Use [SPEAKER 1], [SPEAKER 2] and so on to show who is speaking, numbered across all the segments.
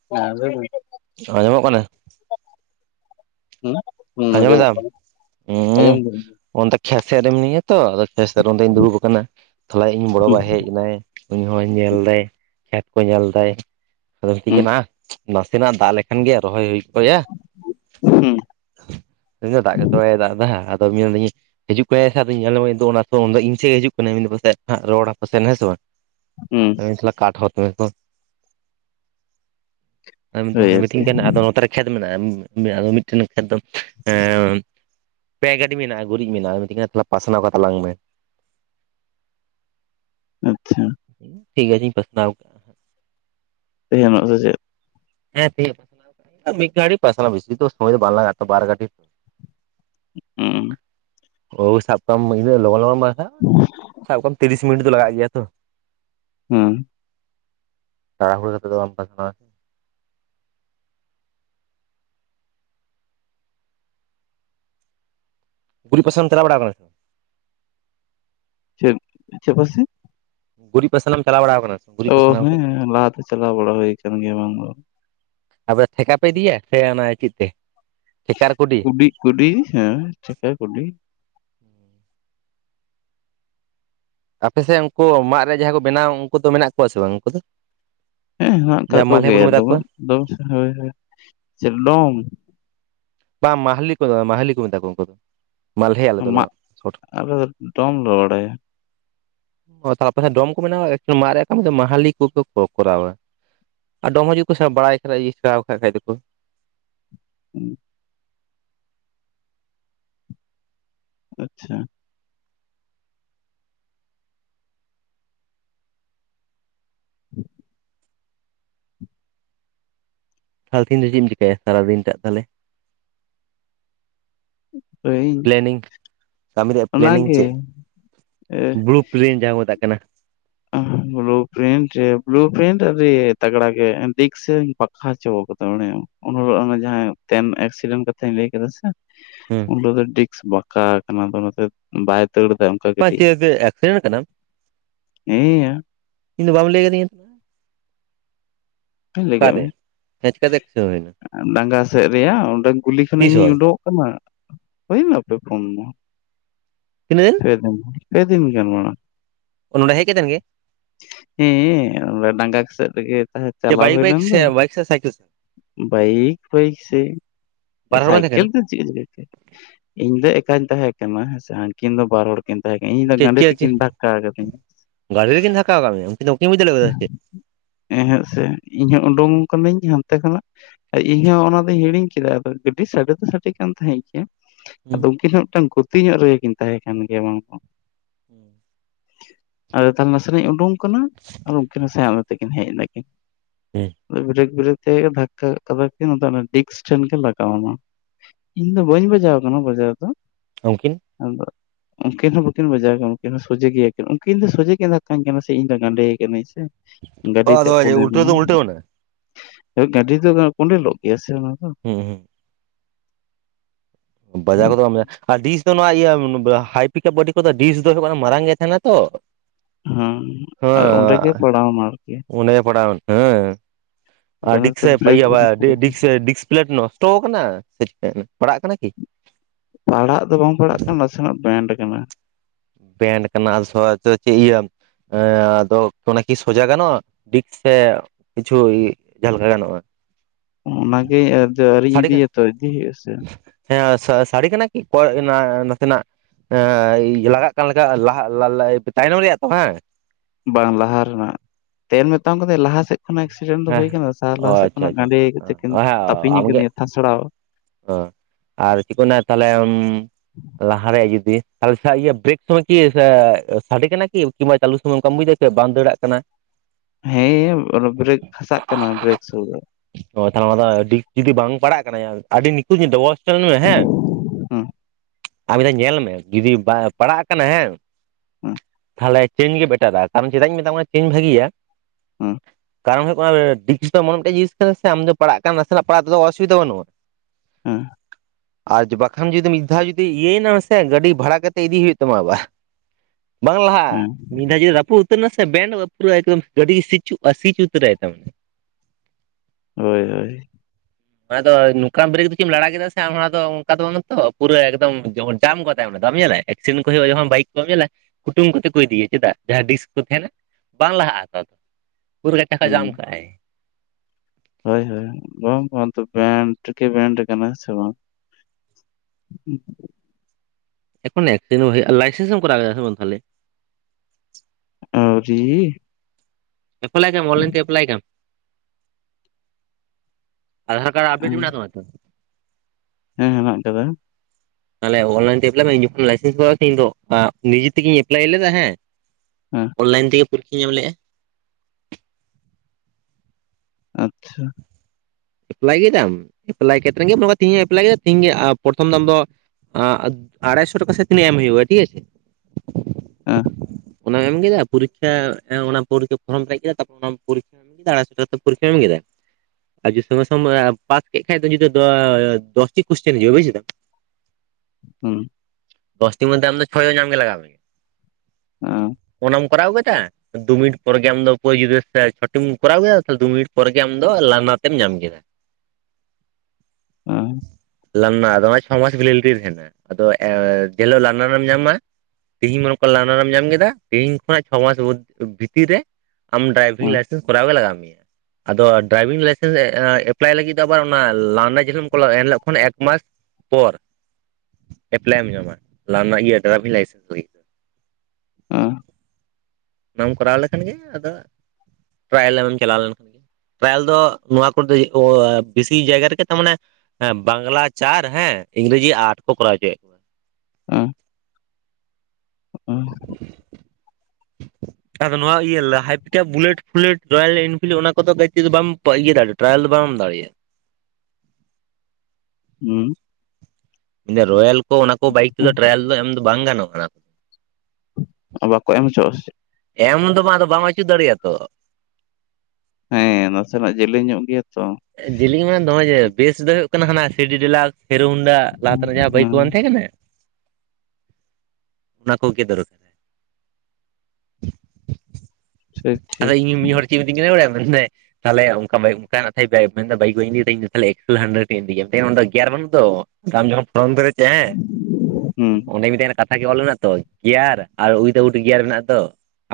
[SPEAKER 1] [unintelligible]
[SPEAKER 2] ᱟᱸᱡᱚᱢᱚᱜ ᱠᱟᱱᱟ?
[SPEAKER 1] ᱦᱳᱸ
[SPEAKER 2] ᱟᱸᱡᱚᱢ
[SPEAKER 1] ᱟᱸᱡᱚᱢᱚᱜ ᱠᱟᱱᱟ ᱟᱸᱡᱚᱢ ᱫᱟᱹᱧ
[SPEAKER 2] ᱚᱱᱫᱚ ᱠᱷᱮᱛᱥᱮᱫ ᱨᱮ ᱢᱤᱹᱧᱟ ᱛᱚ ᱟᱫᱚ ᱠᱷᱮᱛ ᱥᱮᱫᱨᱮᱧ ᱫᱩᱲᱩᱵ ᱟᱠᱟᱱᱟ᱾ ᱛᱷᱟᱞᱟ ᱤᱧ ᱵᱚᱲᱚ ᱵᱟᱭ ᱦᱮᱡ ᱮᱱᱟᱭ ᱩᱱᱤ ᱦᱚᱭ ᱧᱮᱞ ᱫᱟᱭ ᱠᱷᱮᱛ ᱠᱚᱭ ᱧᱮᱞ ᱫᱟᱭ ᱟᱫᱚ ᱢᱮᱛᱟᱹᱧ
[SPEAKER 1] ᱦᱩᱸ
[SPEAKER 2] ᱠᱟᱱᱟ ᱱᱟᱥᱮᱱᱟᱜ ᱫᱟᱜ ᱞᱮᱠᱷᱟᱱ ᱜᱮ ᱨᱚᱦᱚᱭ ᱦᱩᱭ ᱠᱚᱜ-ᱟ ᱭᱟ᱾
[SPEAKER 1] ᱦᱳᱸ
[SPEAKER 2] ᱛᱮᱦᱮᱧ ᱫᱚ ᱫᱟᱜ ᱜᱮᱛᱚᱭ ᱫᱟᱜ ᱮᱫᱟ ᱦᱟᱜ ᱟᱫ [unintelligible] ᱦᱤᱡᱩᱜ ᱯᱮ ᱟᱫᱚ ᱧᱮᱞ ᱢᱟ ᱤᱧᱫᱚ ᱩᱱᱫᱚ ᱤᱧᱷᱮᱱ ᱜᱮ ᱦᱤᱡᱩᱜ ᱠᱟᱱᱟᱹᱧ ᱢᱤᱫᱤᱫ ᱫᱚ ᱯᱟᱥᱮᱡ ᱦᱟᱜ ᱨᱚᱲᱚᱟᱥᱮᱱ ᱦᱮᱸ ᱥᱮ ᱵᱟᱝ?
[SPEAKER 1] ᱦᱩᱸ
[SPEAKER 2] ᱠᱟᱴ ᱦᱚᱫ ᱟᱠᱚ
[SPEAKER 1] ᱦᱳᱭ ᱟᱨᱠᱤ
[SPEAKER 2] ᱢᱤᱛᱤᱧ ᱠᱟᱱᱟᱭ ᱟᱫᱚ ᱱᱚᱛᱮᱨᱮ ᱠᱷᱮᱛ ᱢᱮᱱᱟᱜ-ᱟ ᱢᱤᱫᱴᱮᱱ ᱠᱷᱮᱛ ᱫᱚ ᱮᱸᱻ ᱯᱮ ᱜᱟᱹᱰᱤ ᱢᱮᱱᱟᱜ-ᱟ ᱜᱩᱨᱤᱡ ᱢᱮᱱᱟᱜ-ᱟ᱾ ᱢᱤᱛᱟᱹᱧ ᱠᱟᱱᱟᱭ ᱛᱮᱞᱟ ᱯᱟᱥᱱᱟᱣ ᱠᱟᱛᱟᱞᱟᱝ ᱢᱮ᱾ [inaudible]
[SPEAKER 1] ᱟᱪᱪᱷᱟ
[SPEAKER 2] ᱴᱷᱤᱠᱭᱟ ᱡᱮ ᱯᱟᱥᱱᱟᱣ
[SPEAKER 1] ᱛᱮᱱᱚᱜ ᱥᱮ ᱪᱮᱫ?
[SPEAKER 2] ᱦᱮᱸ ᱛᱤᱦᱤᱧ [unintelligible] ᱢᱤᱫ ᱜᱷᱟᱲᱤ ᱯᱟᱥᱱᱟᱣ ᱵᱮᱥᱤ ᱫᱚ ᱥᱚᱢᱚᱭ ᱫᱚ ᱵᱟᱝ ᱞᱟᱜᱟᱜ-ᱟ ᱛᱚ ᱵᱟᱨ ᱜᱟᱰᱤ
[SPEAKER 1] [unintelligible]
[SPEAKER 2] ᱚ,, ᱥᱟᱵ ᱠᱟᱢ ᱢᱟᱹᱦᱤᱱᱟᱹ ᱞᱚᱜᱚᱱ ᱞᱚᱜᱚᱱ ᱢᱟ ᱥᱟᱵ ᱠᱟᱢ ᱛᱤᱨᱤᱥ ᱢᱟᱺᱴ ᱫᱚ ᱞᱟᱜᱟᱜ ᱜᱮᱭᱟ ᱛᱚ᱾
[SPEAKER 1] ᱦᱳᱸ
[SPEAKER 2] ᱛᱟᱲᱟ ᱦᱩᱲᱟᱹ ᱠᱟᱛᱮ ᱛᱚ ᱵᱟᱢ ᱯᱟᱥᱱᱟᱣ-ᱟ᱾ ᱜᱩᱨᱤᱜ ᱯᱟᱥᱱᱟᱢ ᱪᱟᱞᱟᱣ ᱵᱟᱲᱟᱣ ᱠᱟᱱᱟ?
[SPEAKER 1] ᱪᱮᱫ ᱪᱮᱫ‌‌ ᱯᱟᱥᱮ?
[SPEAKER 2] ᱜᱩᱨᱤᱜ ᱯᱟᱥᱱᱟᱢ ᱪᱟᱞᱟᱣ ᱵᱟᱲᱟᱣ ᱠᱟᱱᱟ? ᱵᱟᱝ? ᱜᱩᱨᱤᱡ
[SPEAKER 1] ᱚ
[SPEAKER 2] ᱯᱟᱥᱱᱟᱣ ᱠᱚ
[SPEAKER 1] ᱦᱮᱸ ᱞᱟᱦᱟᱛᱮ ᱪᱟᱞᱟᱣ ᱵᱟᱲᱟ ᱦᱩᱭ ᱠᱟᱱ ᱜᱮᱭᱟ ᱵᱟᱝ ᱫᱚ᱾
[SPEAKER 2] ᱟᱯᱮ ᱴᱷᱮᱠᱟ ᱯᱮ ᱤᱫᱤᱭᱟ ᱥᱮ ᱚᱱᱟ ᱪᱮᱫ ᱛᱮ? ᱴᱷᱮᱠᱟ ᱟᱨ
[SPEAKER 1] ᱠᱩᱰᱤ ᱠᱩᱰᱤ ᱦᱮᱸ ᱴᱷᱮᱠᱟ ᱠᱩᱰᱤ᱾
[SPEAKER 2] ᱟᱯᱮᱥᱮᱫ ᱩᱱᱠᱩ ᱢᱟᱫ ᱨᱮ ᱡᱟᱦᱟᱸᱭ ᱠᱚ ᱵᱮᱱᱟᱣ ᱩᱱᱠᱩ ᱫᱚ ᱢᱮᱱᱟᱜ ᱠᱚᱣᱟ ᱥᱮ ᱵᱟᱝ ᱩᱱᱠᱩ ᱫᱚ?
[SPEAKER 1] ᱦᱮᱸ ᱦᱮᱱᱟᱜ ᱠᱟᱜ
[SPEAKER 2] ᱡᱟᱦᱟᱸ
[SPEAKER 1] ᱠᱚ
[SPEAKER 2] ᱢᱟᱞᱦᱮ ᱵᱚᱱ
[SPEAKER 1] ᱜᱮᱭᱟ
[SPEAKER 2] ᱢᱮᱛᱟ
[SPEAKER 1] ᱫᱚᱢᱮ
[SPEAKER 2] ᱠᱚᱣᱟ
[SPEAKER 1] ᱫᱚᱢᱮ ᱦᱳᱭ ᱪᱮᱫ ᱰᱚᱢ?
[SPEAKER 2] ᱵᱟᱝ ᱢᱟ ᱦᱟᱞᱤ ᱠᱚ ᱢᱟᱦᱟᱞᱤ ᱠᱚ ᱢᱮᱛᱟ ᱠᱚᱣᱟ ᱩᱱᱠᱩ ᱫᱚ ᱢᱟᱞᱦᱮ ᱟᱞᱮ ᱫᱚ᱾
[SPEAKER 1] ᱢᱟᱜ ᱟᱞᱮ ᱫᱚ ᱫᱚᱢ ᱞᱮ ᱵᱟᱲᱟᱭᱟ᱾
[SPEAKER 2] ᱚ ᱛᱟᱨᱯᱚᱨᱮ ᱰᱚᱢ ᱠᱚ ᱢᱮᱱᱟ ᱮᱠᱫᱚᱢ ᱢᱟᱜ ᱨᱮᱭᱟᱜ ᱠᱟᱹᱢᱤ ᱠᱚ ᱢᱟᱦᱟᱞᱤ ᱠᱚ ᱠᱚ ᱠᱚᱨᱟᱣᱟ᱾ ᱟᱨ ᱰᱚᱢ ᱦᱚᱸ ᱡᱚᱫᱤ ᱠᱚ ᱥᱟᱵ ᱵᱟᱲᱟᱭ ᱤᱭᱟᱹ ᱥᱮᱸᱲᱟ ᱠᱷᱟᱡ ᱫᱚᱠᱚᱼᱼ
[SPEAKER 1] [unintelligible] ᱟᱪᱪᱷᱟ [unintelligible]
[SPEAKER 2] ᱛᱟᱦᱚᱞᱮ ᱛᱤᱦᱤᱧ ᱫᱟ ᱪᱮᱫ ᱮᱢ ᱪᱮᱠᱟᱭᱟ ᱥᱟᱨᱟᱫᱤᱱ ᱴᱟᱜ ᱛᱟᱦᱟᱞᱮ?
[SPEAKER 1] ᱛᱚ ᱤᱧ
[SPEAKER 2] ᱯᱞᱮᱱᱤᱝ ᱠᱟᱹᱢᱤ ᱨᱮᱭᱟᱜ ᱯᱞᱮᱱᱤᱝ
[SPEAKER 1] ᱚᱱᱟᱜᱮ
[SPEAKER 2] ᱪᱮᱫ?
[SPEAKER 1] ᱮ
[SPEAKER 2] ᱵᱞᱩ ᱯᱨᱤᱱ ᱡᱟᱦᱟᱸ ᱠᱚ ᱢᱮᱛᱟᱜ ᱠᱟᱱᱟ᱾ [unintelligible]
[SPEAKER 1] ᱵᱞᱩ ᱯᱨᱤᱱᱴ ᱵᱞᱩ ᱯᱨᱤᱱᱴ ᱟᱹᱰᱤ ᱛᱟᱜᱲᱟ ᱜᱮ ᱰᱤᱠᱥ ᱥᱮᱧ ᱵᱟᱸᱠᱟ ᱦᱚᱪᱟ ᱟᱠᱟᱫᱟ ᱵᱟᱲᱟᱭᱟᱢ? ᱦᱳ ᱚᱱᱮ ᱡᱟᱦᱟᱸ ᱛᱮᱱ ᱮᱠᱥᱤᱰᱮᱱᱴ ᱠᱟᱛᱷᱟᱧ ᱞᱟᱹᱭ ᱠᱮᱫᱟ ᱥᱮ
[SPEAKER 2] ᱦᱳᱸ
[SPEAKER 1] ᱚᱸᱰᱮ ᱫᱚ ᱰᱤᱠᱥ ᱵᱟᱠᱟ ᱠᱟᱱᱟ ᱛᱚ ᱚᱱᱟᱛᱮ ᱵᱟᱭ ᱫᱟᱹᱲ ᱫᱟ᱾
[SPEAKER 2] ᱯᱟᱪᱮ ᱵᱮ ᱮᱠᱥᱤᱰᱮᱱᱴ ᱠᱟᱱᱟᱢ?
[SPEAKER 1] ᱦᱮᱸ ᱭᱟ᱾
[SPEAKER 2] ᱤᱧ ᱫᱚ ᱵᱟᱢ ᱞᱟᱹᱭ ᱠᱟᱹᱫᱤᱧᱟᱹ ᱛᱚ᱾
[SPEAKER 1] ᱞᱟᱹᱭ ᱠᱟᱜ
[SPEAKER 2] ᱚᱠᱟᱨᱮ
[SPEAKER 1] ᱢᱮ
[SPEAKER 2] ᱦᱮᱸ ᱪᱤᱠᱟᱹᱛᱮ ᱮᱠᱥᱤᱰᱮᱱᱴ ᱦᱩᱭᱱᱟ
[SPEAKER 1] ᱰᱟᱝᱜᱟ ᱥᱮᱜ ᱨᱮᱭᱟ ᱚᱸᱰᱮ ᱜᱩᱞᱤ
[SPEAKER 2] ᱛᱤᱥ
[SPEAKER 1] ᱠᱷᱚᱱᱤᱧ
[SPEAKER 2] ᱦᱚᱸ
[SPEAKER 1] ᱩᱰᱩᱝ ᱠᱟᱱᱟ ᱦᱩᱭᱩᱜ-ᱟ ᱯᱮ ᱯᱷᱳᱱ ᱢᱟ
[SPEAKER 2] ᱤᱱᱟᱹ [unintelligible]
[SPEAKER 1] ᱯᱮ ᱫᱤᱱ ᱯᱮ ᱫᱤᱱ ᱜᱟᱱ ᱢᱟᱲᱟᱝ᱾
[SPEAKER 2] ᱱᱚᱰᱮ ᱦᱮᱡ ᱠᱟᱛᱮᱱ ᱜᱮ?
[SPEAKER 1] ᱦᱮᱸ ᱚᱸᱰᱮ ᱰᱟᱸᱜᱟ ᱥᱮᱫ ᱨᱮᱜᱮ ᱛᱟᱦᱮᱸ
[SPEAKER 2] ᱪᱮ
[SPEAKER 1] ᱪᱟᱞᱟᱣ
[SPEAKER 2] ᱵᱟᱭᱤᱠ ᱵᱟᱭᱤᱠ
[SPEAKER 1] ᱦᱩᱭᱞᱮᱱ
[SPEAKER 2] ᱥᱮ
[SPEAKER 1] ᱫᱚ
[SPEAKER 2] ᱵᱟᱭᱤᱠ ᱥᱮ ᱥᱟᱭᱠᱮᱞ ᱥᱟᱶ
[SPEAKER 1] ᱵᱟᱭᱤᱠ ᱦᱳᱭ ᱥᱮ
[SPEAKER 2] ᱵᱟᱨ ᱦᱚᱲ ᱵᱤᱱ ᱛᱟᱦᱮᱸ
[SPEAKER 1] ᱥᱟᱭᱠᱮᱞ
[SPEAKER 2] ᱠᱟᱱᱟ᱾
[SPEAKER 1] ᱫᱚ ᱤᱧ ᱫᱚ ᱮᱠᱟᱧ ᱛᱟᱦᱮᱸ ᱠᱟᱱᱟ ᱦᱮᱸᱥᱮ ᱦᱟᱱᱠᱤᱱ ᱫᱚ ᱵᱟᱨ ᱦᱚᱲ᱾ ᱠᱤᱱ ᱛᱟᱦᱮᱸ ᱠᱟᱱᱟ ᱤᱧ ᱫᱚ
[SPEAKER 2] ᱪᱮᱫ
[SPEAKER 1] ᱜᱟᱸᱰᱮ
[SPEAKER 2] ᱪᱮᱫ
[SPEAKER 1] ᱛᱮᱠᱤᱱ
[SPEAKER 2] ᱪᱮᱫ
[SPEAKER 1] ᱫᱷᱟᱠᱟ ᱠᱟᱹᱫᱤᱧᱟ᱾
[SPEAKER 2] ᱜᱟᱹᱰᱤ ᱨᱮᱠᱤᱱ ᱫᱷᱟᱠᱟᱣ ᱠᱟᱜ ᱢᱮᱭᱟ ᱩᱱᱠᱤᱱ ᱫᱚ ᱵᱟᱹᱠᱤᱱ ᱵᱩᱡᱽ ᱫᱟᱲᱮ ᱠᱟᱫᱟ ᱥᱮ ᱪᱮᱫ
[SPEAKER 1] ᱮᱦᱮ ᱥᱮ ᱤᱧ ᱦᱚᱸ ᱩᱰᱩᱝ ᱠᱟᱹᱱᱟᱹᱧ ᱦᱟᱱᱛᱮ ᱠᱷᱚᱱᱟᱜ ᱤᱧ ᱦᱚᱸ ᱚᱱᱟ ᱫᱚᱧ ᱦᱤᱲᱤᱧ ᱠᱮᱫᱟ ᱟᱫᱚ ᱜᱟᱹᱰᱤ ᱥᱟᱰᱮ ᱫᱚ ᱥᱟᱰᱮ ᱠᱟᱱ ᱛᱟᱦᱮᱸ ᱜᱮᱭᱟ᱾
[SPEAKER 2] ᱦᱩᱸ
[SPEAKER 1] ᱟᱫᱚ ᱩᱱᱠᱤᱱ ᱦᱚᱸ ᱢᱤᱫᱴᱟᱝ ᱜᱚᱛᱤ ᱧᱚᱜ ᱨᱮᱜᱮ ᱠᱤᱱ ᱛᱟᱦᱮᱸ ᱠᱟᱱ ᱜᱮᱭᱟ, ᱵᱟᱝ ᱫᱚ ᱵᱟᱝ᱾
[SPEAKER 2] [inaudible]
[SPEAKER 1] ᱟᱫᱚ ᱛᱟᱦᱚᱞᱮ ᱱᱟᱥᱮᱱᱟᱜ ᱤᱧ ᱩᱰᱩᱠ ᱠᱟᱱᱟ, ᱟᱨ ᱩᱱᱠᱤᱱ ᱦᱚ ᱥᱟᱭ ᱢᱮᱱᱛᱮ ᱠᱤᱱ ᱦᱮᱡ ᱱᱟᱠᱤᱱ᱾
[SPEAKER 2] ᱦᱩᱸ
[SPEAKER 1] ᱵᱨᱮᱠ ᱵᱨᱮᱠ ᱛᱮᱜᱮ ᱫᱷᱟᱠᱟ ᱠᱮᱫ-ᱟ ᱠᱤᱱ ᱚᱱᱟ ᱰᱤᱠᱥ ᱴᱷᱮᱱ ᱜᱮ ᱞᱟᱜᱟᱣᱱᱟ᱾ ᱤᱧ ᱫᱚ ᱵᱟᱹᱧ ᱵᱟᱡᱟᱣ ᱠᱟᱱᱟ ᱵᱟᱡᱟᱣ ᱫᱚ᱾
[SPEAKER 2] ᱩᱱᱠᱤᱱ?
[SPEAKER 1] ᱟᱫᱚ ᱩᱱᱠᱤᱱ ᱦᱚᱸ ᱵᱟᱹᱠᱤᱱ ᱵᱟᱡᱟᱣ ᱠᱟᱱᱟ, ᱩᱱᱠᱤᱱ ᱦᱚᱸ ᱥᱚᱡᱮ ᱜᱮᱭᱟᱠᱤᱱ ᱩᱱᱠᱤᱱ ᱫᱚ ᱥᱚᱡᱷᱮ ᱠᱤᱱ ᱫᱷᱟᱠᱟᱹᱧ ᱠᱟᱱᱟ ᱥᱮ, ᱤᱧ ᱫᱚ ᱜᱟᱸᱰᱮᱭ ᱠᱟᱱᱟᱹᱧ ᱥᱮ ᱜᱟᱹᱰᱤ
[SPEAKER 2] ᱟᱫᱚ
[SPEAKER 1] ᱛᱮᱫ
[SPEAKER 2] ᱩᱞᱴᱟᱹᱣ ᱫᱚ
[SPEAKER 1] ᱠᱚᱸᱰᱮᱞᱱᱟ᱾
[SPEAKER 2] ᱩᱞᱴᱟᱹᱣ ᱮᱱᱟ
[SPEAKER 1] ᱜᱟᱹᱰᱤ ᱫᱚ ᱠᱚᱰᱮ ᱞᱚᱜ ᱜᱮᱭᱟ ᱥᱮ ᱚᱱᱟ ᱫᱚ᱾
[SPEAKER 2] ᱦᱩᱸᱻᱦᱩᱸᱻ᱾ ᱵᱟᱡᱟᱣ ᱠᱚᱫᱚ ᱵᱟᱢ ᱵᱟᱡᱟᱼᱟ ᱟᱨ ᱰᱤᱥ ᱫᱚ ᱱᱚᱣᱟ ᱤᱭᱟᱹ ᱦᱟᱭ ᱯᱤᱠᱟᱯ ᱜᱟᱹᱰᱤ ᱠᱚᱫᱚ ᱰᱤᱥ ᱫᱚ ᱦᱩᱭᱩᱜ ᱠᱟᱱᱟ ᱢᱟᱨᱟᱝ ᱜᱮ ᱛᱟᱦᱮᱱᱟ᱾ ᱛᱚ
[SPEAKER 1] ᱦᱮᱸ ᱟᱨ ᱚᱸᱰᱮ ᱜᱮ ᱯᱟᱲᱟᱣ ᱱᱟ ᱟᱨᱠᱤ᱾
[SPEAKER 2] ᱚᱱᱰᱮᱜᱮ ᱯᱟᱲᱟᱣ ᱱᱟ ᱦᱮᱸ
[SPEAKER 1] ᱟᱫᱚ
[SPEAKER 2] ᱟᱨ
[SPEAKER 1] ᱚᱱᱟᱛᱮ
[SPEAKER 2] ᱰᱤᱠᱥᱮ
[SPEAKER 1] ᱵᱨᱮᱠ
[SPEAKER 2] ᱯᱟᱤᱭᱟᱹ
[SPEAKER 1] ᱵᱨᱮᱠ
[SPEAKER 2] ᱰᱤᱠᱥᱮ ᱰᱤᱠᱥᱯᱮᱞᱮᱴ ᱱᱚᱴ ᱴᱚ ᱠᱟᱱᱟ ᱯᱟᱲᱟᱜ ᱠᱟᱱᱟ ᱠᱤ?
[SPEAKER 1] ᱯᱟᱲᱦᱟᱜ ᱫᱚ ᱵᱟᱝ ᱯᱟᱲᱦᱟᱜ ᱠᱟᱱᱟ ᱱᱟᱥᱮᱱᱟᱜ ᱵᱮᱱᱰ ᱠᱟᱱᱟ᱾
[SPEAKER 2] ᱵᱮᱱᱰ ᱠᱟᱱᱟ ᱟᱨᱠᱤ ᱪᱮᱫ ᱤᱭᱟᱹ ᱮᱸᱻ ᱟᱫᱚ ᱚᱱᱟ ᱠᱤ ᱥᱚᱡᱟ ᱜᱟᱱᱚᱜᱼᱟ, ᱰᱤᱠᱥ ᱥᱮ ᱠᱤᱪᱷᱩ ᱡᱟᱸᱦᱟᱸᱞᱮᱠᱟ ᱜᱟᱱᱚᱜᱼᱟ᱾
[SPEAKER 1] ᱚᱱᱟᱜᱮ ᱟᱫᱚ ᱟᱳᱨᱤᱧ
[SPEAKER 2] ᱥᱟᱹᱨᱤ ᱠᱟᱱᱟ
[SPEAKER 1] ᱤᱫᱤᱭᱟᱛᱚ ᱤᱫᱤ ᱦᱩᱭᱩᱜᱼᱟᱥᱮ
[SPEAKER 2] ᱦᱮᱸ ᱥᱟᱹᱲᱤ ᱠᱟᱱᱟ ᱠᱤ? ᱠᱚ ᱱᱟᱥᱮᱱᱟᱜ ᱮ ᱞᱟᱜᱟᱜ ᱠᱟᱱ ᱞᱮᱠᱟ ᱞᱟ ᱛᱟᱭᱱᱚᱢ ᱨᱮᱭᱟᱜ ᱛᱚ ᱦᱮᱸ?
[SPEAKER 1] ᱵᱟᱝ ᱞᱟᱦᱟ ᱨᱮᱱᱟᱜ ᱛᱮᱱ ᱢᱮᱛᱟᱢ ᱠᱟᱱᱫᱩᱹᱧ ᱞᱟᱦᱟ ᱥᱮᱜ ᱠᱷᱚᱱᱟᱜ ᱮᱠᱥᱤᱰᱮᱱᱴ ᱫᱚ
[SPEAKER 2] ᱦᱮᱸ
[SPEAKER 1] ᱦᱩᱭ ᱠᱟᱱᱟ ᱥᱮ,
[SPEAKER 2] ᱚ
[SPEAKER 1] ᱞᱟᱦᱟᱥᱮᱫ
[SPEAKER 2] ᱟᱪᱪᱷᱟ
[SPEAKER 1] ᱠᱷᱚᱱᱟᱜ
[SPEAKER 2] ᱟᱪᱪᱷᱟ
[SPEAKER 1] ᱜᱟᱸᱰᱤ ᱠᱟᱛᱮ
[SPEAKER 2] ᱦᱮᱸ
[SPEAKER 1] ᱠᱤᱱ ᱛᱟᱹᱯᱤᱧ ᱠᱟᱫᱤᱧᱟ᱾ ᱛᱷᱟᱥᱲᱟᱣ
[SPEAKER 2] ᱚ ᱟᱨ ᱪᱮᱫ ᱠᱚ ᱢᱮᱱᱟ ᱛᱟᱦᱚᱞᱮ ᱞᱟᱦᱟᱨᱮ ᱡᱩᱫᱤ ᱛᱟᱦᱞᱮ ᱤᱭᱟᱹ ᱵᱨᱮᱠ ᱥᱚᱢᱚᱭ ᱠᱤ ᱥᱟᱰᱮ ᱠᱟᱱᱟ ᱠᱤ? ᱠᱤᱝᱵᱟ ᱪᱟᱞᱩ ᱥᱩᱢᱚᱭ ᱚᱱᱠᱟᱢ ᱵᱩᱡ ᱫᱟ ᱠᱤ ᱵᱟᱝ ᱫᱟᱹᱲᱟᱜ ᱠᱟᱱᱟ᱾
[SPEAKER 1] ᱦᱮᱸ ᱵᱨᱮᱠ ᱜᱷᱟᱥᱟᱜ ᱠᱟᱱᱟ ᱵᱨᱮᱠ ᱥᱩᱨ ᱨᱮ᱾
[SPEAKER 2] ᱦᱚᱸ ᱛᱟᱦᱚᱞᱮ ᱚᱱᱟ ᱫᱚ ᱰᱤᱠᱥ ᱡᱩᱫᱤ ᱵᱟᱝ ᱯᱟᱲᱟᱜ ᱠᱟᱱᱟ ᱟᱹᱰᱤ ᱱᱤᱠᱩᱧ ᱫᱚᱦᱚ ᱢᱮ ᱦᱮᱸ
[SPEAKER 1] ᱦᱮᱸ
[SPEAKER 2] ᱟᱨ ᱢᱤᱫ ᱫᱷᱟᱣ ᱧᱮᱞ ᱢᱮ ᱡᱩᱫᱤ ᱯᱟᱲᱟᱜ ᱠᱟᱱᱟ ᱦᱮᱸ
[SPEAKER 1] ᱦᱮᱸᱻ,
[SPEAKER 2] ᱛᱟᱦᱚᱞᱮ ᱪᱮᱧᱡ ᱜᱮ ᱵᱮᱴᱟᱨᱟ᱾ ᱠᱟᱨᱚᱱ ᱪᱮᱫᱟᱜ ᱤᱧ ᱢᱮᱛᱟᱢ ᱠᱟᱱᱟ ᱪᱮᱧᱡ ᱵᱷᱟᱹᱜᱮᱤᱭᱟ
[SPEAKER 1] ᱦᱮᱸᱻ᱾
[SPEAKER 2] ᱠᱟᱨᱚᱱ ᱦᱩᱭᱩᱜ ᱠᱟᱱᱟ ᱰᱤᱠᱥᱫᱚ ᱮᱢᱚᱱ ᱢᱤᱫᱴᱟᱝ ᱡᱤᱱᱤᱥ ᱦᱩᱭᱩᱜ ᱠᱟᱱᱟ᱾ ᱥᱮ ᱟᱢ ᱫᱚ ᱯᱟᱲᱟᱜ ᱠᱟᱱᱟ ᱱᱟᱥᱮᱱᱟᱜ ᱯᱟᱲᱟᱜ ᱛᱮᱫᱚ ᱚᱥᱩᱵᱤᱫᱟ ᱵᱟᱹᱱᱩᱜᱼᱟ᱾
[SPEAKER 1] ᱦᱮᱸᱻ᱾
[SPEAKER 2] ᱟᱡ ᱵᱟᱠᱷᱟᱱ ᱡᱩᱫᱤ ᱢᱤᱫ ᱫᱷᱟᱣ ᱡᱩᱫᱤ ᱤᱭᱟᱹᱭ ᱱᱟ ᱥᱮ ᱜᱟᱹᱰᱤ ᱵᱷᱟᱲᱟ ᱠᱟᱛᱮᱜ ᱤᱫᱤ ᱦᱩᱭᱩᱜ ᱛᱟᱢᱟ ᱟᱵᱟᱨ᱾ ᱵᱟᱝ ᱞᱟᱦᱟᱜ-ᱟ
[SPEAKER 1] ᱦᱮᱸ
[SPEAKER 2] ᱢᱤᱫ ᱫᱷᱟᱣ ᱡᱩᱫᱤ ᱨᱟᱹᱯᱩᱫ ᱩᱛᱟᱹᱨ ᱱᱟ ᱥᱮ ᱵᱮᱱᱰ ᱯᱩᱨᱟᱹᱣ ᱮᱠᱫᱚᱢ ᱜᱟᱰᱤ ᱥᱤᱡᱳ-ᱟ᱾ ᱥᱤᱢ ᱩᱛᱟᱹᱨᱟᱭ ᱮᱠᱫᱚᱢ᱾
[SPEAKER 1] ᱦᱳᱭᱻᱦᱳᱭᱻ᱾
[SPEAKER 2] ᱟ ᱫᱚ ᱱᱩ ᱠᱟᱢᱵᱨᱮᱠ ᱫᱚ ᱠᱤᱢ ᱞᱟᱲᱟ ᱠᱮᱫᱟ ᱥᱮ ᱟᱢ ᱦᱚᱸ ᱟᱫᱚ ᱚᱝᱠᱟ ᱫᱚ ᱵᱟᱝ ᱛᱚ ᱯᱩᱨᱟᱹ ᱮᱠᱫᱚᱢ [unintelligible] ᱡᱟᱢ ᱜᱚᱫᱟᱭ ᱟᱱᱟ [unintelligible] ᱾ ᱮᱠᱥᱤᱰᱮᱱᱴ ᱠᱚ ᱦᱩᱭᱩᱜᱼᱟ, ᱡᱚᱠᱷᱚᱱ ᱵᱟᱭᱤᱠ ᱠᱚᱢ ᱧᱮᱞᱟ ᱠᱩᱴᱩᱝ ᱠᱟᱛᱮ ᱠᱚ ᱤᱫᱤᱭᱟ ᱪᱮᱫᱟᱜ ᱡᱟᱦᱟᱸ ᱰᱤᱥ ᱠᱚ ᱛᱟᱦᱮᱱᱟ᱾ ᱵᱟᱝ ᱞᱟᱦᱟᱜᱼᱟ, ᱛᱚ ᱯᱩᱨᱟᱹ ᱜᱮ ᱪᱟᱠᱟ ᱡᱟᱢ ᱠᱟᱜᱼ ᱟᱭ᱾
[SPEAKER 1] ᱦᱳᱭ ᱦᱳᱭ ᱵᱟᱝ ᱵᱟᱝ ᱵᱮᱱᱰ ᱜᱮ ᱵᱮᱱᱰ ᱠᱟᱱᱟ ᱦᱮᱸ ᱥᱮ ᱵᱟᱝ? [unintelligible]
[SPEAKER 2] ᱮᱠᱷᱚᱱᱮ [unintelligible] ᱦᱩᱭᱩᱜᱼᱟ ᱞᱟᱭᱥᱮᱱᱥ ᱮᱢ ᱠᱚᱨᱟᱣ ᱠᱮᱫᱟ ᱥᱮ ᱵᱟᱝ ᱛᱟᱦᱞᱮ?
[SPEAKER 1] ᱟᱹᱣᱨᱤ
[SPEAKER 2] ᱮᱯᱞᱟᱭ ᱠᱟᱢ ᱚᱱᱞᱟᱭᱤᱱ ᱛᱮ ᱮᱯᱞᱟᱭ ᱠᱟᱢ᱾ ᱟᱫᱷᱟᱨ ᱠᱟᱰ ᱟᱯᱰᱮᱴ ᱢᱮᱱᱟᱜᱼᱟ ᱛᱟᱢᱟ ᱛᱚ?
[SPEAKER 1] ᱦᱮᱸ ᱢᱮᱱᱟᱜ ᱠᱟᱫᱟ ᱾
[SPEAKER 2] ᱛᱟᱦᱞᱮ ᱚᱱᱞᱟᱭᱤᱱ ᱛᱮ ᱮᱯᱞᱟᱭ ᱢᱮ ᱤᱧ ᱡᱚᱠᱷᱚᱱ ᱞᱟᱭᱥᱮᱱᱥ [unintelligible] ᱤᱧ ᱫᱚ ᱟᱸ ᱱᱤᱡᱮ ᱛᱮᱜᱤᱧ ᱮᱯᱞᱟᱭ ᱞᱮᱫᱟ ᱦᱮᱸ᱾
[SPEAKER 1] ᱦᱮᱸ
[SPEAKER 2] ᱚᱱᱞᱟᱭᱤᱱ ᱛᱮᱜᱮ ᱯᱚᱨᱤᱠᱷᱟᱧ ᱮᱢ ᱞᱮᱜᱼᱟ᱾
[SPEAKER 1] ᱟᱪᱪᱷᱟ
[SPEAKER 2] ᱮᱯᱞᱟᱭ ᱠᱮᱫᱟᱢ ᱮᱯᱞᱟᱭ ᱠᱮᱛᱨᱮ ᱜᱮ ᱛᱤᱦᱧ ᱮᱯᱞᱟᱭ ᱠᱮᱫᱟ ᱛᱮᱦᱤᱧ ᱜᱮ ᱟᱨ ᱯᱚᱨᱛᱷᱚᱢ ᱫᱚ ᱟᱢ ᱫᱚ ᱟᱸ ᱟᱲᱟᱭᱥᱚ ᱴᱟᱠᱟ ᱥᱮ ᱛᱤᱱᱟᱹᱜ ᱮᱢ ᱦᱩᱭᱩᱜᱼᱟ ᱴᱷᱤᱠ ᱟᱪᱷᱮ
[SPEAKER 1] ᱟᱸ
[SPEAKER 2] ᱚᱱᱟᱢ ᱮᱢ ᱠᱮᱫᱟ ᱯᱚᱨᱤᱠᱷᱟ ᱚᱱᱟ ᱯᱚᱨᱤᱠ ᱯᱷᱚᱨᱚᱢ ᱯᱮᱨᱮᱡ ᱠᱮᱫᱟ ᱠᱮᱫᱟ ᱛᱟᱯᱚᱨ‌ ᱚᱱᱟᱢ ᱯᱩᱨᱤᱠᱷᱟ ᱪᱮᱫᱟ [unintelligible] ᱮᱢ ᱠᱮᱫᱟ᱾ [unintelligible] ᱯᱟᱥ ᱠᱮᱜ ᱠᱷᱟᱡ ᱫᱚ ᱡᱩᱫᱟᱹ ᱫᱚ ᱫᱚᱥᱴᱤ ᱠᱩᱥᱪᱮᱱ ᱦᱤᱡᱩᱜᱼᱟ ᱵᱩᱡᱫᱟᱢ᱾
[SPEAKER 1] ᱦᱩᱸ
[SPEAKER 2] ᱫᱚᱥᱴᱤ ᱢᱚᱫᱷᱮ ᱟᱢᱫᱚ ᱪᱷᱚᱭ [unintelligible] ᱧᱟᱢ ᱜᱮ ᱞᱟᱜᱟᱣ ᱢᱮᱭᱟ
[SPEAKER 1] ᱦᱮᱸ
[SPEAKER 2] ᱚᱱᱟᱢ ᱠᱚᱨᱟᱣ ᱠᱮᱫᱟ ᱫᱩ ᱢᱤᱱᱴ ᱯᱚᱨᱮᱜᱮ ᱟᱢ ᱫᱚ ᱚᱠᱚᱭ ᱜᱤᱫᱽᱨᱟᱹ ᱥᱟᱛᱮ ᱪᱷᱚᱴᱤᱢ ᱠᱚᱨᱟᱣ ᱠᱮᱫᱟ ᱛᱚ ᱫᱩ ᱢᱤᱱᱤᱴ ᱯᱚᱨᱮ ᱜᱮ ᱟᱢ ᱫᱚ ᱞᱟᱱᱟ ᱛᱮᱢ ᱧᱟᱢ ᱮᱫᱟ
[SPEAKER 1] ᱩᱸ
[SPEAKER 2] ᱞᱟᱱᱱᱟ ᱟᱫᱚ ᱪᱷᱚ ᱢᱟᱥ ᱵᱷᱮᱞᱤᱞᱤᱴᱤ ᱛᱟᱦᱮᱱᱟ ᱟᱫᱚ ᱮ ᱡᱮ ᱦᱤᱞᱳᱜ ᱞᱟᱱᱱᱟᱨ ᱨᱮᱢ ᱧᱟᱢᱟ ᱛᱤᱦᱤᱧ ᱢᱟ ᱚᱝᱠᱟ ᱞᱟᱨᱱᱟᱨ ᱮᱢ ᱧᱟᱢ ᱠᱮᱫᱟ ᱛᱤᱦᱤᱧ ᱠᱷᱚᱱᱟᱜ ᱪᱷᱚ ᱢᱟᱥ ᱢᱩᱫ ᱵᱷᱤᱛᱤᱨ ᱨᱮ ᱟᱢ ᱰᱨᱟᱭᱵᱷᱤᱝ
[SPEAKER 1] ᱦᱮᱸ
[SPEAKER 2] ᱞᱟᱭᱥᱮᱱᱥ ᱠᱚᱨᱟᱣ ᱜᱮ ᱞᱟᱜᱟᱣ ᱢᱮᱭᱟ, ᱟᱫᱚ ᱰᱨᱟᱭᱵᱷᱤᱝ ᱞᱟᱭᱥᱮᱱᱥ ᱮ ᱮᱯᱞᱟᱭ ᱞᱟᱹᱜᱤᱜ ᱫᱚ ᱟᱵᱟᱨ ᱚᱱᱟ ᱞᱟᱨᱱᱟᱨ ᱡᱚᱠᱷᱚᱢ ᱠᱩᱞᱟ ᱮᱱᱦᱤᱞᱳᱜ ᱠᱷᱚᱱ ᱮᱠᱢᱟᱥ ᱯᱚᱨ ᱮᱯᱞᱟᱭᱮᱢ ᱧᱟᱢᱟ ᱞᱟᱱᱟ ᱤᱭᱟᱹ ᱰᱨᱟᱭᱵᱷᱤᱝ ᱞᱟᱭᱥᱮᱱᱥ ᱞᱟᱹᱜᱤᱜ᱾
[SPEAKER 1] ᱚᱸ
[SPEAKER 2] ᱚᱱᱟᱢ ᱠᱚᱨᱟᱣ ᱞᱮᱠᱷᱟᱱ ᱜᱮ ᱟᱫᱚ ᱴᱨᱟᱭᱮᱞ ᱮᱢᱮᱢ ᱪᱟᱞᱟᱣ ᱞᱮᱱᱠᱷᱟᱱ ᱜᱮ᱾ ᱴᱨᱟᱭᱟᱞ ᱫᱚ ᱱᱚᱣᱟ ᱠᱚᱨᱮ ᱚ ᱵᱮᱥᱤ ᱡᱟᱭᱜᱟ ᱨᱮᱜᱮ ᱛᱚ ᱢᱟᱱᱮ ᱦᱮᱸ ᱵᱟᱝᱞᱟ ᱪᱟᱨ ᱦᱮᱸ ᱤᱝᱨᱮᱡᱤ ᱟᱴ ᱠᱚ ᱠᱚᱨᱟᱣ ᱚᱪᱚᱭᱮᱜ
[SPEAKER 1] ᱚ
[SPEAKER 2] [inaudible] ᱟᱫᱚ ᱱᱚᱣᱟ ᱤᱭᱟᱹ ᱦᱟᱭ ᱯᱤᱠᱟᱯ ᱵᱩᱞᱮᱴ ᱯᱷᱩᱞᱮᱴ ᱨᱚᱭᱮᱞ ᱮᱱᱯᱷᱤᱞᱤ ᱚᱱᱟ ᱠᱚᱫᱚ ᱠᱟᱭᱮᱠᱴᱤ ᱫᱚ ᱵᱟᱢ ᱤᱭᱟᱹ ᱫᱟᱲᱮᱭᱟᱜᱼᱟ ᱴᱨᱟᱭᱟᱞ ᱫᱚ ᱵᱟᱢ ᱫᱟᱲᱮᱭᱟᱜᱼᱟ᱾
[SPEAKER 1] ᱩᱸ
[SPEAKER 2] ᱤᱧᱫᱚ ᱨᱚᱭᱮᱞ ᱠᱚ ᱚᱱᱟ ᱠᱚ ᱵᱟᱭᱤᱠ ᱛᱮᱫᱚ
[SPEAKER 1] ᱦᱮᱸ
[SPEAKER 2] ᱴᱨᱟᱭᱮᱞ ᱫᱚ ᱮᱢ ᱫᱚ ᱵᱟᱝ ᱜᱟᱱᱚᱜᱼᱟ᱾
[SPEAKER 1] ᱵᱟᱠᱚ ᱮᱢ ᱦᱚᱪᱚᱜᱼᱟ ᱥᱮ ᱪᱮᱜ?
[SPEAKER 2] ᱮᱢ ᱫᱚ ᱢᱟ ᱟᱫᱚ ᱵᱟᱢ ᱟᱹᱪᱩ ᱫᱟᱲᱮᱜᱼᱟ ᱛᱚ᱾
[SPEAKER 1] ᱦᱮᱸ ᱱᱟᱥᱮᱱᱟᱜ ᱡᱮᱞᱮᱧ ᱧᱚᱜ ᱜᱮᱭᱟ ᱛᱚ᱾
[SPEAKER 2] ᱡᱮᱞᱮᱧ ᱢᱟᱱᱮ ᱫᱚᱢᱮ ᱜᱮ ᱵᱮᱥ ᱫᱚ ᱦᱩᱭᱩᱜ ᱠᱟᱱᱟ ᱦᱟᱱᱟ ᱥᱤᱰᱤ ᱰᱮᱞᱟᱠᱥ ᱦᱮᱨᱚᱦᱩᱱ ᱰᱟ ᱞᱟᱦᱟ
[SPEAKER 1] ᱦᱩᱸ
[SPEAKER 2] ᱛᱮᱱᱟᱜ ᱡᱟᱦᱟᱸ ᱵᱟᱹᱭᱤᱠ
[SPEAKER 1] ᱦᱩᱸ
[SPEAKER 2] ᱠᱚ ᱵᱟᱝ ᱛᱟᱦᱮᱸ ᱠᱟᱱᱟ᱾ ᱚᱱᱟ ᱠᱚᱜᱮ ᱫᱚᱨᱠᱟᱨᱟᱭ᱾
[SPEAKER 1] ᱴᱷᱤᱠ
[SPEAKER 2] ᱟᱫᱚ
[SPEAKER 1] ᱴᱷᱤᱠ
[SPEAKER 2] ᱤᱧ ᱢᱤᱜ ᱦᱚᱲ ᱪᱮᱜ ᱢᱤᱛᱤᱧ ᱠᱟᱱᱟ ᱵᱟᱲᱟᱭᱟᱢ ᱢᱮᱱᱫᱟᱭ ᱛᱟᱦᱚᱞᱮ ᱚᱱᱠᱟ ᱵᱟᱭᱤᱠ ᱚᱱᱠᱟ [unintelligible] ᱢᱮᱱᱫᱟᱭ ᱵᱟᱭᱤᱠ ᱵᱟᱹᱧ ᱤᱫᱤᱭ ᱫᱟ᱾ ᱤᱧ ᱫᱚ ᱮᱠᱥᱮᱞ ᱦᱟᱱᱰᱨᱮᱰ ᱤᱧ ᱤᱫᱤᱭᱟ ᱢᱮᱛᱟᱭ ᱠᱟᱹᱱᱟᱹᱧ ᱚᱱᱟ ᱫᱚ ᱜᱮᱭᱟᱨ ᱵᱟᱱᱩᱜ ᱫᱚ ᱟᱢ ᱡᱚᱠᱷᱚᱱ ᱫᱷᱚᱨᱚᱢ ᱮᱢ ᱯᱮ ᱪᱟ ᱦᱮᱸ
[SPEAKER 1] ᱦᱩᱸ
[SPEAKER 2] ᱚᱸᱰᱮ ᱢᱤᱛᱟᱭ ᱠᱟᱱᱟ ᱠᱟᱛ ᱚᱱᱟ ᱜᱮ ᱚᱞ ᱢᱮᱱᱟᱜ ᱛᱚ ᱜᱤᱭᱟᱨ ᱟᱨ ᱩᱭᱤᱛᱷ ᱫᱟᱣᱩᱴ ᱜᱮᱤᱭᱟᱨ ᱢᱮᱱᱟᱜ-ᱟ ᱛᱚ᱾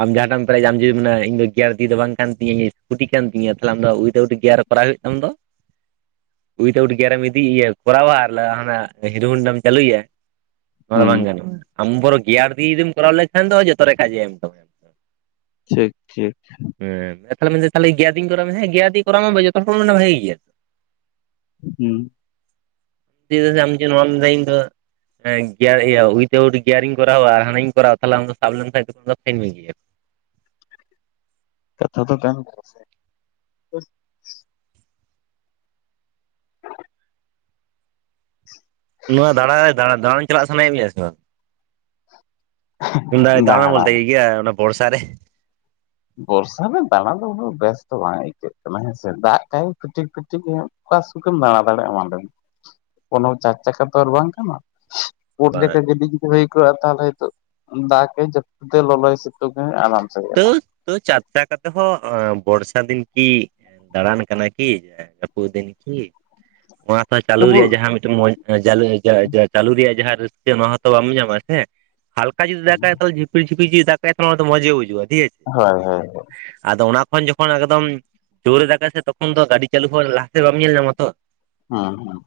[SPEAKER 2] ᱟᱢ ᱡᱟᱦᱟᱸᱴᱟᱢ ᱯᱮᱨᱮᱡᱟ ᱟᱢ ᱡᱩᱫᱤ ᱢᱮᱱᱟ ᱤᱧ ᱫᱚ ᱜᱮᱭᱟᱨ ᱫᱤ ᱫᱚ ᱵᱟᱝ ᱠᱟᱱ ᱛᱤᱧᱟᱹ ᱥᱠᱩᱴᱤ ᱠᱟᱱ ᱛᱤᱧᱟ ᱛᱟᱦᱞᱮ ᱟᱢ ᱫᱚ ᱩᱭᱤᱛᱷ ᱟᱣᱩᱴ ᱜᱮᱭᱟᱨ ᱠᱚᱨᱟᱣ ᱜᱮ ᱦᱩᱭᱩᱜ ᱛᱟᱢ ᱫᱚ᱾ ᱩᱭᱤᱛᱷ ᱟᱣᱩᱴ ᱜᱮᱭᱟᱨᱮᱢ ᱤᱫᱤ ᱤᱭᱟᱹ ᱠᱚᱨᱟᱣᱟ ᱟᱨ ᱦᱟᱱᱟ ᱦᱤᱨᱳ ᱦᱩᱱᱰᱟᱢ ᱪᱟᱹᱞᱩᱭᱟ᱾ ᱱᱚᱣᱟ ᱫᱚ
[SPEAKER 1] ᱦᱩᱸ
[SPEAKER 2] ᱵᱟᱝ ᱜᱟᱱᱚᱜᱼᱟ᱾ ᱟᱢ ᱵᱚᱨᱚ ᱜᱮᱭᱟᱨ ᱫᱤᱭᱮ ᱡᱩᱫᱤᱢ ᱠᱚᱨᱟᱣ ᱞᱮᱠᱷᱟᱱ ᱫᱚ ᱡᱚᱛᱚ ᱨᱮ ᱠᱟᱡᱮ ᱮᱢ ᱛᱟᱢᱟ᱾
[SPEAKER 1] ᱴᱷᱤᱠ ᱴᱷᱤᱠ᱾
[SPEAKER 2] ᱦᱮᱸ ᱛᱟᱦᱚᱞᱮ ᱢᱮᱱᱫᱤᱧ ᱛᱟᱦᱚᱞᱮ ᱜᱮᱭᱟᱨ ᱫᱤᱭᱮᱧ ᱠᱚᱨᱟᱣ ᱢᱮ ᱡᱚᱛᱚ ᱦᱚᱲ ᱠᱚ ᱢᱮᱱᱟ ᱵᱷᱟᱹᱜᱮ ᱜᱮᱭᱟ᱾
[SPEAKER 1] ᱦᱩᱸ᱾
[SPEAKER 2] [unintelligible] ᱦᱮᱸ ᱜᱮᱭᱟᱨ ᱤᱭᱟᱹ ᱩᱭᱤᱛᱟᱣᱩᱴ ᱜᱮᱤᱭᱟᱨ ᱤᱧ ᱠᱚᱨᱟᱣᱟ ᱟᱨ ᱦᱟᱱᱟ ᱤᱧ ᱠᱚᱨᱟᱣᱟ ᱛᱟᱦᱞᱮ ᱟᱢ ᱫᱚ ᱥᱟᱵ ᱞᱮᱱᱠᱷᱟᱱ ᱫᱚᱠᱚ ᱯᱷᱟᱭᱤᱱ ᱢᱮ ᱜᱮᱭᱟ᱾
[SPEAKER 1] ᱠᱟᱛᱷᱟ ᱫᱚ [unintelligible] ᱜᱮᱭᱟᱥᱮ᱾ [inaudible]
[SPEAKER 2] ᱱᱚᱣᱟ ᱫᱟᱬᱟ ᱫᱟᱬᱟᱱ ᱪᱟᱞᱟᱜ ᱥᱟᱱᱟᱭᱮᱫ ᱢᱮᱭᱟ ᱥᱮ ᱵᱟᱝ? [unintelligible] ᱫᱟᱬᱟᱱ
[SPEAKER 1] ᱫᱟᱬᱟ
[SPEAKER 2] ᱵᱚᱞᱛᱮ ᱤᱭᱟᱹ ᱚᱱᱟ ᱵᱚᱨᱥᱟ ᱨᱮ᱾
[SPEAKER 1] ᱵᱚᱨᱥᱟ ᱨᱮ ᱫᱟᱬᱟ ᱫᱚ ᱩᱱᱟᱹᱜ ᱵᱮᱥ ᱫᱚ ᱵᱟᱝ ᱟᱹᱭᱠᱟᱹᱜ ᱠᱟᱱᱟ ᱦᱮᱸᱥᱮ ᱫᱟᱜ ᱟᱠᱟᱭ ᱯᱤᱴᱤᱠ ᱯᱤᱴᱤᱠ ᱧᱚᱜ ᱚᱠᱟ ᱥᱩᱠᱷᱮᱢ ᱫᱟᱬᱟ ᱫᱟᱲᱮᱭᱟᱜᱼᱟ [unintelligible] ᱚᱱᱟ ᱪᱟᱨ ᱪᱟᱠᱷᱟ ᱛᱚ ᱟᱨ ᱵᱟᱝ ᱠᱟᱱᱟ᱾ [unintelligible]
[SPEAKER 2] ᱵᱟᱝ
[SPEAKER 1] ᱠᱚᱜᱼᱟ ᱛᱟᱦᱚᱞᱮ ᱫᱟᱜᱽ ᱠᱮᱭᱟᱭ ᱡᱟᱹᱯᱩᱫᱟᱭ ᱞᱚᱞᱚ ᱟᱭ ᱥᱮᱛᱩᱝ ᱟᱭ ᱟᱨᱟᱢ ᱥᱮᱼᱼ
[SPEAKER 2] ᱛᱟᱹᱣ ᱛᱟᱹᱣ ᱪᱟᱨᱪᱟᱠᱟ ᱛᱮᱦᱚᱸ ᱵᱚᱨᱥᱟ ᱫᱤᱱ ᱠᱤᱼᱼ ᱫᱟᱬᱟᱱ ᱠᱟᱱᱟ ᱠᱤ ᱡᱟᱹᱯᱩᱫ ᱫᱤᱱ ᱠᱤ ᱚᱱᱟᱼᱼ ᱪᱟᱹᱞᱩ
[SPEAKER 1] ᱛᱚᱵᱩ
[SPEAKER 2] ᱨᱮᱭᱟᱜ ᱡᱟᱦᱟᱸ ᱢᱤᱫᱴᱟᱹᱝ [unintelligible] ᱪᱟᱹᱞᱩ ᱨᱮᱭᱟᱜ ᱡᱟᱦᱟᱸ ᱨᱟᱹᱥᱠᱟᱹ ᱚᱱᱟ ᱦᱚᱸᱛᱚ ᱵᱟᱢ ᱧᱟᱢᱟ ᱥᱮ᱾ ᱦᱟᱞᱠᱟ ᱡᱩᱫᱤ ᱫᱟᱜᱟᱭ ᱛᱟᱦᱚᱞᱮ ᱡᱷᱤᱯᱤᱨ ᱡᱷᱤᱯᱤ ᱫᱟᱜᱼᱟᱭ ᱛᱟᱦᱚᱞᱮ ᱚᱱᱟ ᱫᱚ ᱢᱚᱡᱽ ᱜᱮ ᱵᱩᱡᱟᱹᱜᱼᱟ ᱴᱷᱤᱠ ᱟᱪᱷᱮ᱾
[SPEAKER 1] ᱦᱳᱭ ᱦᱳᱭ ᱦᱳᱭ᱾
[SPEAKER 2] ᱟᱫᱚ ᱚᱱᱟ ᱠᱷᱚᱱ ᱡᱚᱠᱷᱚᱱ ᱮᱠᱫᱚᱢ ᱡᱩᱨᱮ ᱫᱟᱜᱟ ᱥᱮ ᱛᱚᱠᱷᱚᱱ ᱫᱚ ᱜᱟᱹᱰᱤ ᱪᱟᱹᱞᱩ ᱦᱚᱸ ᱞᱟᱦᱟ ᱥᱮᱫ ᱵᱟᱢ ᱧᱮᱞ ᱧᱟᱢ ᱟᱛᱚ᱾
[SPEAKER 1] ᱦᱩᱸ ᱦᱩᱸ᱾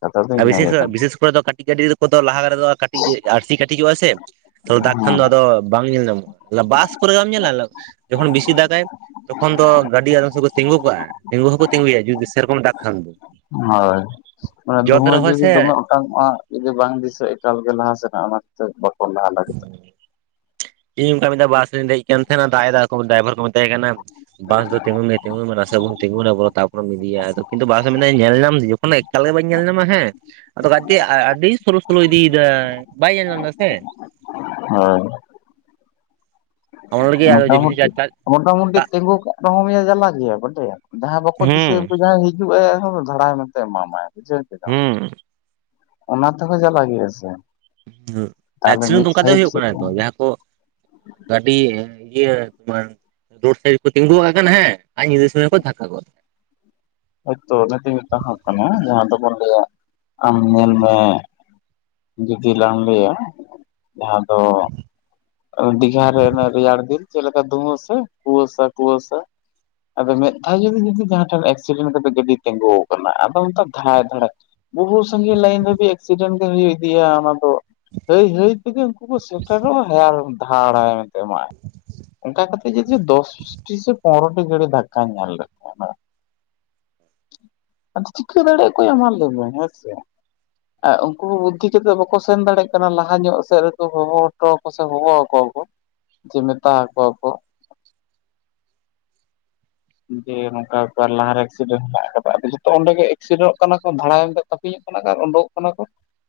[SPEAKER 1] ᱠᱟᱛᱷᱟ ᱫᱚ ᱤᱱᱟᱹ ᱜᱮ
[SPEAKER 2] [unintelligible]
[SPEAKER 1] ᱠᱟᱱᱟ
[SPEAKER 2] ᱵᱤᱥᱮᱥ ᱠᱚᱨᱮ ᱫᱚ ᱠᱟᱹᱴᱤᱡᱽ ᱜᱟᱹᱰᱤ ᱫᱚᱼᱼ ᱠᱚᱫᱚ ᱞᱟᱦᱟ ᱠᱚᱨᱮ ᱫᱚ ᱠᱟᱹᱴᱤᱡ ᱟᱹᱨᱥᱤ ᱠᱟᱹᱴᱤᱡᱚᱜᱼᱟ ᱥᱮ ᱛᱟᱦᱚᱞᱮ ᱫᱟᱜ ᱠᱷᱟᱱ ᱫᱚ
[SPEAKER 1] ᱦᱩᱸ
[SPEAKER 2] ᱟᱫᱚᱼᱼ ᱵᱟᱝ ᱧᱮᱞ ᱧᱟᱢᱚᱜᱼᱟ᱾ ᱵᱟᱥ ᱠᱚᱨᱮ ᱵᱟᱢ ᱧᱮᱞᱟ ᱡᱚᱠᱷᱚᱱ ᱵᱮᱥᱤ ᱫᱟᱜᱟᱭᱼᱼ ᱛᱚᱠᱷᱚᱱ ᱫᱚ ᱜᱟᱹᱰᱤ ᱟᱫᱚᱢ ᱥᱚᱢᱚᱭ ᱫᱚ ᱛᱤᱸᱜᱩ ᱠᱟᱜᱼᱟ᱾ ᱛᱤᱸᱜᱩ ᱫᱚ ᱠᱚ ᱛᱤᱸᱜᱩᱭᱟ ᱡᱩᱫᱤ ᱥᱮᱨᱚᱠᱚᱢ ᱫᱟᱜ ᱠᱷᱟᱱ ᱫᱚ᱾
[SPEAKER 1] ᱦᱳᱭ᱾ ᱟᱨ
[SPEAKER 2] ᱡᱚᱛ
[SPEAKER 1] ᱫᱚᱢᱮ
[SPEAKER 2] ᱨᱮᱦᱚᱸ
[SPEAKER 1] ᱡᱩᱫᱤ [unintelligible]
[SPEAKER 2] ᱥᱮ
[SPEAKER 1] [unintelligible] ᱡᱩᱫᱤ ᱵᱟᱝ ᱫᱤᱥᱟᱹᱜ ᱮᱠᱟᱞᱜᱮ ᱞᱟᱦᱟ ᱥᱮᱱᱟᱜ ᱚᱱᱟ ᱠᱷᱟᱹᱛᱤᱨ [unintelligible]
[SPEAKER 2] ᱤᱧ ᱚᱱᱠᱟ ᱢᱤᱫ ᱫᱷᱟᱣ ᱵᱟᱥ ᱨᱮᱧ ᱫᱮᱡ ᱠᱟᱱ ᱛᱟᱦᱮᱸᱱᱟ᱾ ᱫᱟᱜ ᱮᱫᱟ ᱠᱚ ᱰᱟᱭᱵᱷᱟᱨ ᱠᱚ ᱢᱮᱛᱟᱭ ᱠᱟᱱᱟ ᱵᱟᱥ ᱫᱚ ᱛᱤᱸᱜᱩᱭ ᱢᱮ ᱛᱤᱸᱜᱩᱭ ᱢᱮ ᱱᱟᱥᱮ ᱱᱟᱜ ᱵᱚᱱ ᱛᱤᱸᱜᱩᱱ ᱟᱵᱚᱱ᱾ ᱛᱟᱯᱚᱨᱮᱢ ᱤᱫᱤᱭᱟ᱾ ᱟᱫᱚ ᱠᱤᱱᱛᱩ ᱵᱟᱥ ᱮ ᱢᱮᱱᱫᱟᱭ ᱧᱮᱞᱧᱟᱢ ᱫᱤᱧ ᱚᱱᱮ ᱮᱠᱟᱞ ᱜᱮ ᱵᱟᱹᱧ ᱧᱮᱞ ᱧᱟᱢᱟ ᱦᱮᱸ ᱟᱫᱚ [unintelligible] ᱟᱹᱰᱤ ᱥᱚᱞᱳ ᱥᱚᱞᱳ ᱤᱫᱤᱭᱮᱫᱟᱭ ᱵᱟᱭ ᱧᱮᱞᱧᱟᱢ ᱮᱫᱟ ᱥᱮ᱾
[SPEAKER 1] ᱦᱳᱭ᱾
[SPEAKER 2] ᱚᱱᱟ ᱞᱟᱹᱜᱤᱫ ᱟᱨᱦᱚᱸ ᱡᱮ
[SPEAKER 1] ᱢᱚᱴᱟᱢᱩᱴᱤ
[SPEAKER 2] ᱠᱤᱪᱷᱩ [unintelligible]
[SPEAKER 1] ᱢᱚᱴᱟᱢᱩᱴᱤ ᱛᱤᱸᱜᱩ ᱠᱟᱜ ᱨᱮᱦᱚᱢ [unintelligible] ᱡᱟᱞᱟ ᱜᱮᱭᱟ ᱵᱟᱰᱟᱭᱟᱢ ᱡᱟᱦᱟᱸ ᱵᱟᱠᱚ
[SPEAKER 2] ᱦᱩᱸ
[SPEAKER 1] ᱫᱤᱥᱟᱹᱭᱟᱠᱚ ᱡᱟᱦᱟᱸ ᱜᱮᱼᱼ ᱦᱤᱡᱩᱜ ᱟᱭ ᱟᱨᱦᱚᱸ ᱫᱷᱟᱲᱟᱭ ᱢᱮᱱᱛᱮ ᱮᱢᱟᱢᱟᱭ ᱵᱩᱡᱷᱟᱹᱣ ᱠᱮᱫᱟᱢ᱾
[SPEAKER 2] ᱦᱩᱸ
[SPEAKER 1] ᱚᱱᱟ ᱛᱮ ᱦᱚᱸ ᱡᱟᱞᱟ ᱜᱮᱭᱟ ᱥᱮ ᱾
[SPEAKER 2] ᱦᱩᱸ ᱮᱠᱥᱤᱰᱮᱱᱴ ᱚᱱᱠᱟ ᱛᱮᱜᱮ ᱦᱩᱭᱩᱜ ᱠᱟᱱᱟ ᱛᱚ ᱡᱟᱦᱟᱸ ᱠᱚ ᱜᱟᱹᱰᱤ ᱤᱭᱟᱹ ᱛᱳᱢᱟᱨ ᱨᱳᱰ ᱥᱟᱭᱤᱰ ᱨᱮ ᱠᱚ ᱛᱤᱸᱜᱩ ᱟᱠᱟᱱ ᱦᱮᱸ ᱟᱨ ᱧᱤᱫᱟᱹ ᱥᱚᱢᱚᱭ ᱠᱚ ᱫᱷᱟᱠᱠᱟ ᱜᱚᱫᱼᱼ
[SPEAKER 1] ᱦᱳᱭᱛᱳ ᱚᱱᱟ ᱛᱮᱧ ᱢᱮᱛᱟ ᱦᱟᱢ ᱠᱟᱱᱟ ᱡᱟᱦᱟᱸ ᱫᱚᱵᱚᱱ ᱞᱟᱹᱭᱟ ᱟᱢ ᱧᱮᱞ ᱢᱮ ᱡᱩᱫᱤ ᱞᱟᱝ ᱞᱟᱹᱭᱟ ᱡᱟᱦᱟᱸ ᱫᱚ ᱫᱤᱜᱷᱟ ᱨᱮ ᱚᱱᱟ ᱨᱮᱭᱟᱲ ᱫᱤᱱ ᱪᱮᱫ ᱞᱮᱠᱟ ᱫᱚᱢᱮ ᱥᱮ ᱠᱩᱣᱟᱹᱥᱟ ᱠᱩᱣᱟᱹᱥᱟ ᱟᱫᱚ ᱢᱤᱫ ᱫᱷᱟᱣ ᱡᱩᱫᱤ ᱡᱟᱦᱟᱸ ᱴᱷᱮᱱ ᱮᱠᱥᱤᱰᱮᱱᱴ ᱠᱟᱛᱮ ᱜᱟᱹᱰᱤ ᱛᱤᱸᱜᱩ ᱟᱠᱟᱱᱟ ᱟᱫᱚ ᱚᱱᱠᱟ ᱫᱷᱟᱭ ᱫᱷᱟᱲᱮ ᱵᱚᱦᱩ ᱥᱟᱺᱜᱤᱧ ᱞᱟᱹᱭᱤᱱ ᱦᱟᱹᱵᱤᱡᱽ ᱮᱠᱥᱤᱰᱮᱱᱴ ᱜᱮ ᱦᱩᱭ ᱤᱫᱤᱜᱼᱟ ᱚᱱᱟᱫᱚ ᱦᱟᱹᱭ ᱦᱟᱹᱭ ᱛᱮᱜᱮ ᱩᱱᱠᱩ ᱠᱚ ᱥᱮᱴᱮᱨᱚᱜᱼᱟ᱾ [unintelligible] ᱫᱷᱟᱲᱟᱭ ᱢᱮᱱᱛᱮ ᱮᱢᱟᱜᱼᱟᱭ ᱚᱱᱠᱟ ᱠᱟᱛᱮᱜ ᱡᱩᱫᱤ ᱡᱚ ᱫᱚᱥᱴᱤ ᱥᱮ ᱯᱚᱱᱨᱚᱴᱤ ᱜᱟᱹᱲᱤ ᱫᱷᱟᱠᱠᱟᱧ ᱧᱮᱞ ᱠᱮᱫ ᱠᱚᱣᱟ ᱦᱮᱸ
[SPEAKER 2] [inaudible]
[SPEAKER 1] ᱟᱫᱚ ᱪᱤᱠᱟᱹ ᱫᱟᱲᱮᱭᱟ ᱠᱚ ᱢᱟ ᱞᱟᱹᱭᱢᱮ ᱦᱮᱸ ᱥᱮ ᱟᱨ ᱩᱱᱠᱩ ᱦᱚᱸ ᱵᱩᱫᱽᱫᱷᱤ ᱠᱟᱛᱮᱫ ᱵᱟᱠᱚ ᱥᱮᱱ ᱫᱟᱲᱮᱭᱟᱜ ᱠᱟᱱᱟ ᱞᱟᱦᱟ ᱧᱚᱜ ᱥᱮᱫ ᱨᱮᱠᱚ ᱦᱚᱦᱚ ᱦᱚᱴᱚ ᱥᱮ ᱦᱚᱦᱚ ᱟᱠᱟ ᱥᱮ ᱢᱮᱛᱟ ᱟᱠᱚ ᱠᱚ ᱡᱮ ᱱᱚᱝᱠᱟ ᱞᱟᱦᱟᱨᱮ ᱮᱠᱥᱤᱰᱮᱱᱴ ᱦᱮᱱᱟᱜ ᱟᱠᱟᱫᱟ ᱟᱫᱚ ᱡᱚᱛᱚ ᱚᱸᱰᱮ ᱜᱮ ᱮᱠᱥᱤᱰᱮᱱᱴᱚᱜ ᱠᱟᱱᱟ ᱠᱚ ᱫᱷᱟᱲᱟᱭ ᱛᱟᱹᱯᱤᱧᱚᱜ ᱠᱟᱱᱟ ᱠᱚ ᱟᱨ ᱩᱰᱚᱠᱚᱜ ᱠᱟᱱᱟ ᱠᱚ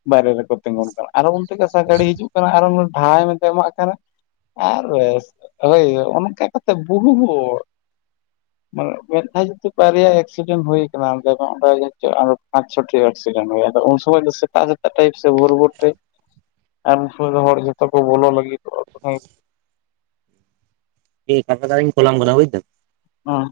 [SPEAKER 1] ᱵᱟᱭᱨᱮ ᱨᱮ ᱛᱤᱸᱜᱩᱱ ᱠᱟᱱᱟ ᱟᱨᱚ ᱜᱚᱢᱛᱮ ᱠᱟᱟᱥᱟ ᱜᱟᱹᱲᱰᱤ ᱦᱤᱡᱩᱜ ᱠᱟᱱᱟ ᱟᱨᱚ ᱰᱷᱟᱭ ᱢᱮᱱᱛᱮ ᱮᱢᱟᱜ ᱠᱟᱱᱟ᱾ ᱟᱨ ᱦᱳᱭ ᱚᱱᱠᱟ ᱠᱟᱛᱮ ᱵᱚᱦᱩ ᱢᱟᱱᱮ ᱢᱤᱫ ᱫᱷᱟᱣ ᱡᱮᱦᱮᱛᱩ ᱵᱟᱨᱭᱟ ᱮᱠᱥᱤᱰᱮᱱᱴ ᱦᱩᱭ [unintelligible] ᱪᱷᱚᱴ ᱩᱱ ᱥᱚᱢᱚᱭ ᱛᱟ ᱴᱟᱭᱯ ᱥᱮ ᱵᱷᱳᱨ ᱵᱷᱳᱨ ᱴᱟᱭ ᱟᱢ ᱥᱩᱨ ᱦᱚᱲ ᱡᱚᱛᱚ ᱠᱚ ᱵᱚᱞᱚ ᱞᱟᱜᱤᱫ
[SPEAKER 2] ᱮᱭ [unintelligible] ᱠᱳᱞᱟᱢ ᱠᱟᱱᱟ [unintelligible]
[SPEAKER 1] ᱦᱚᱸ᱾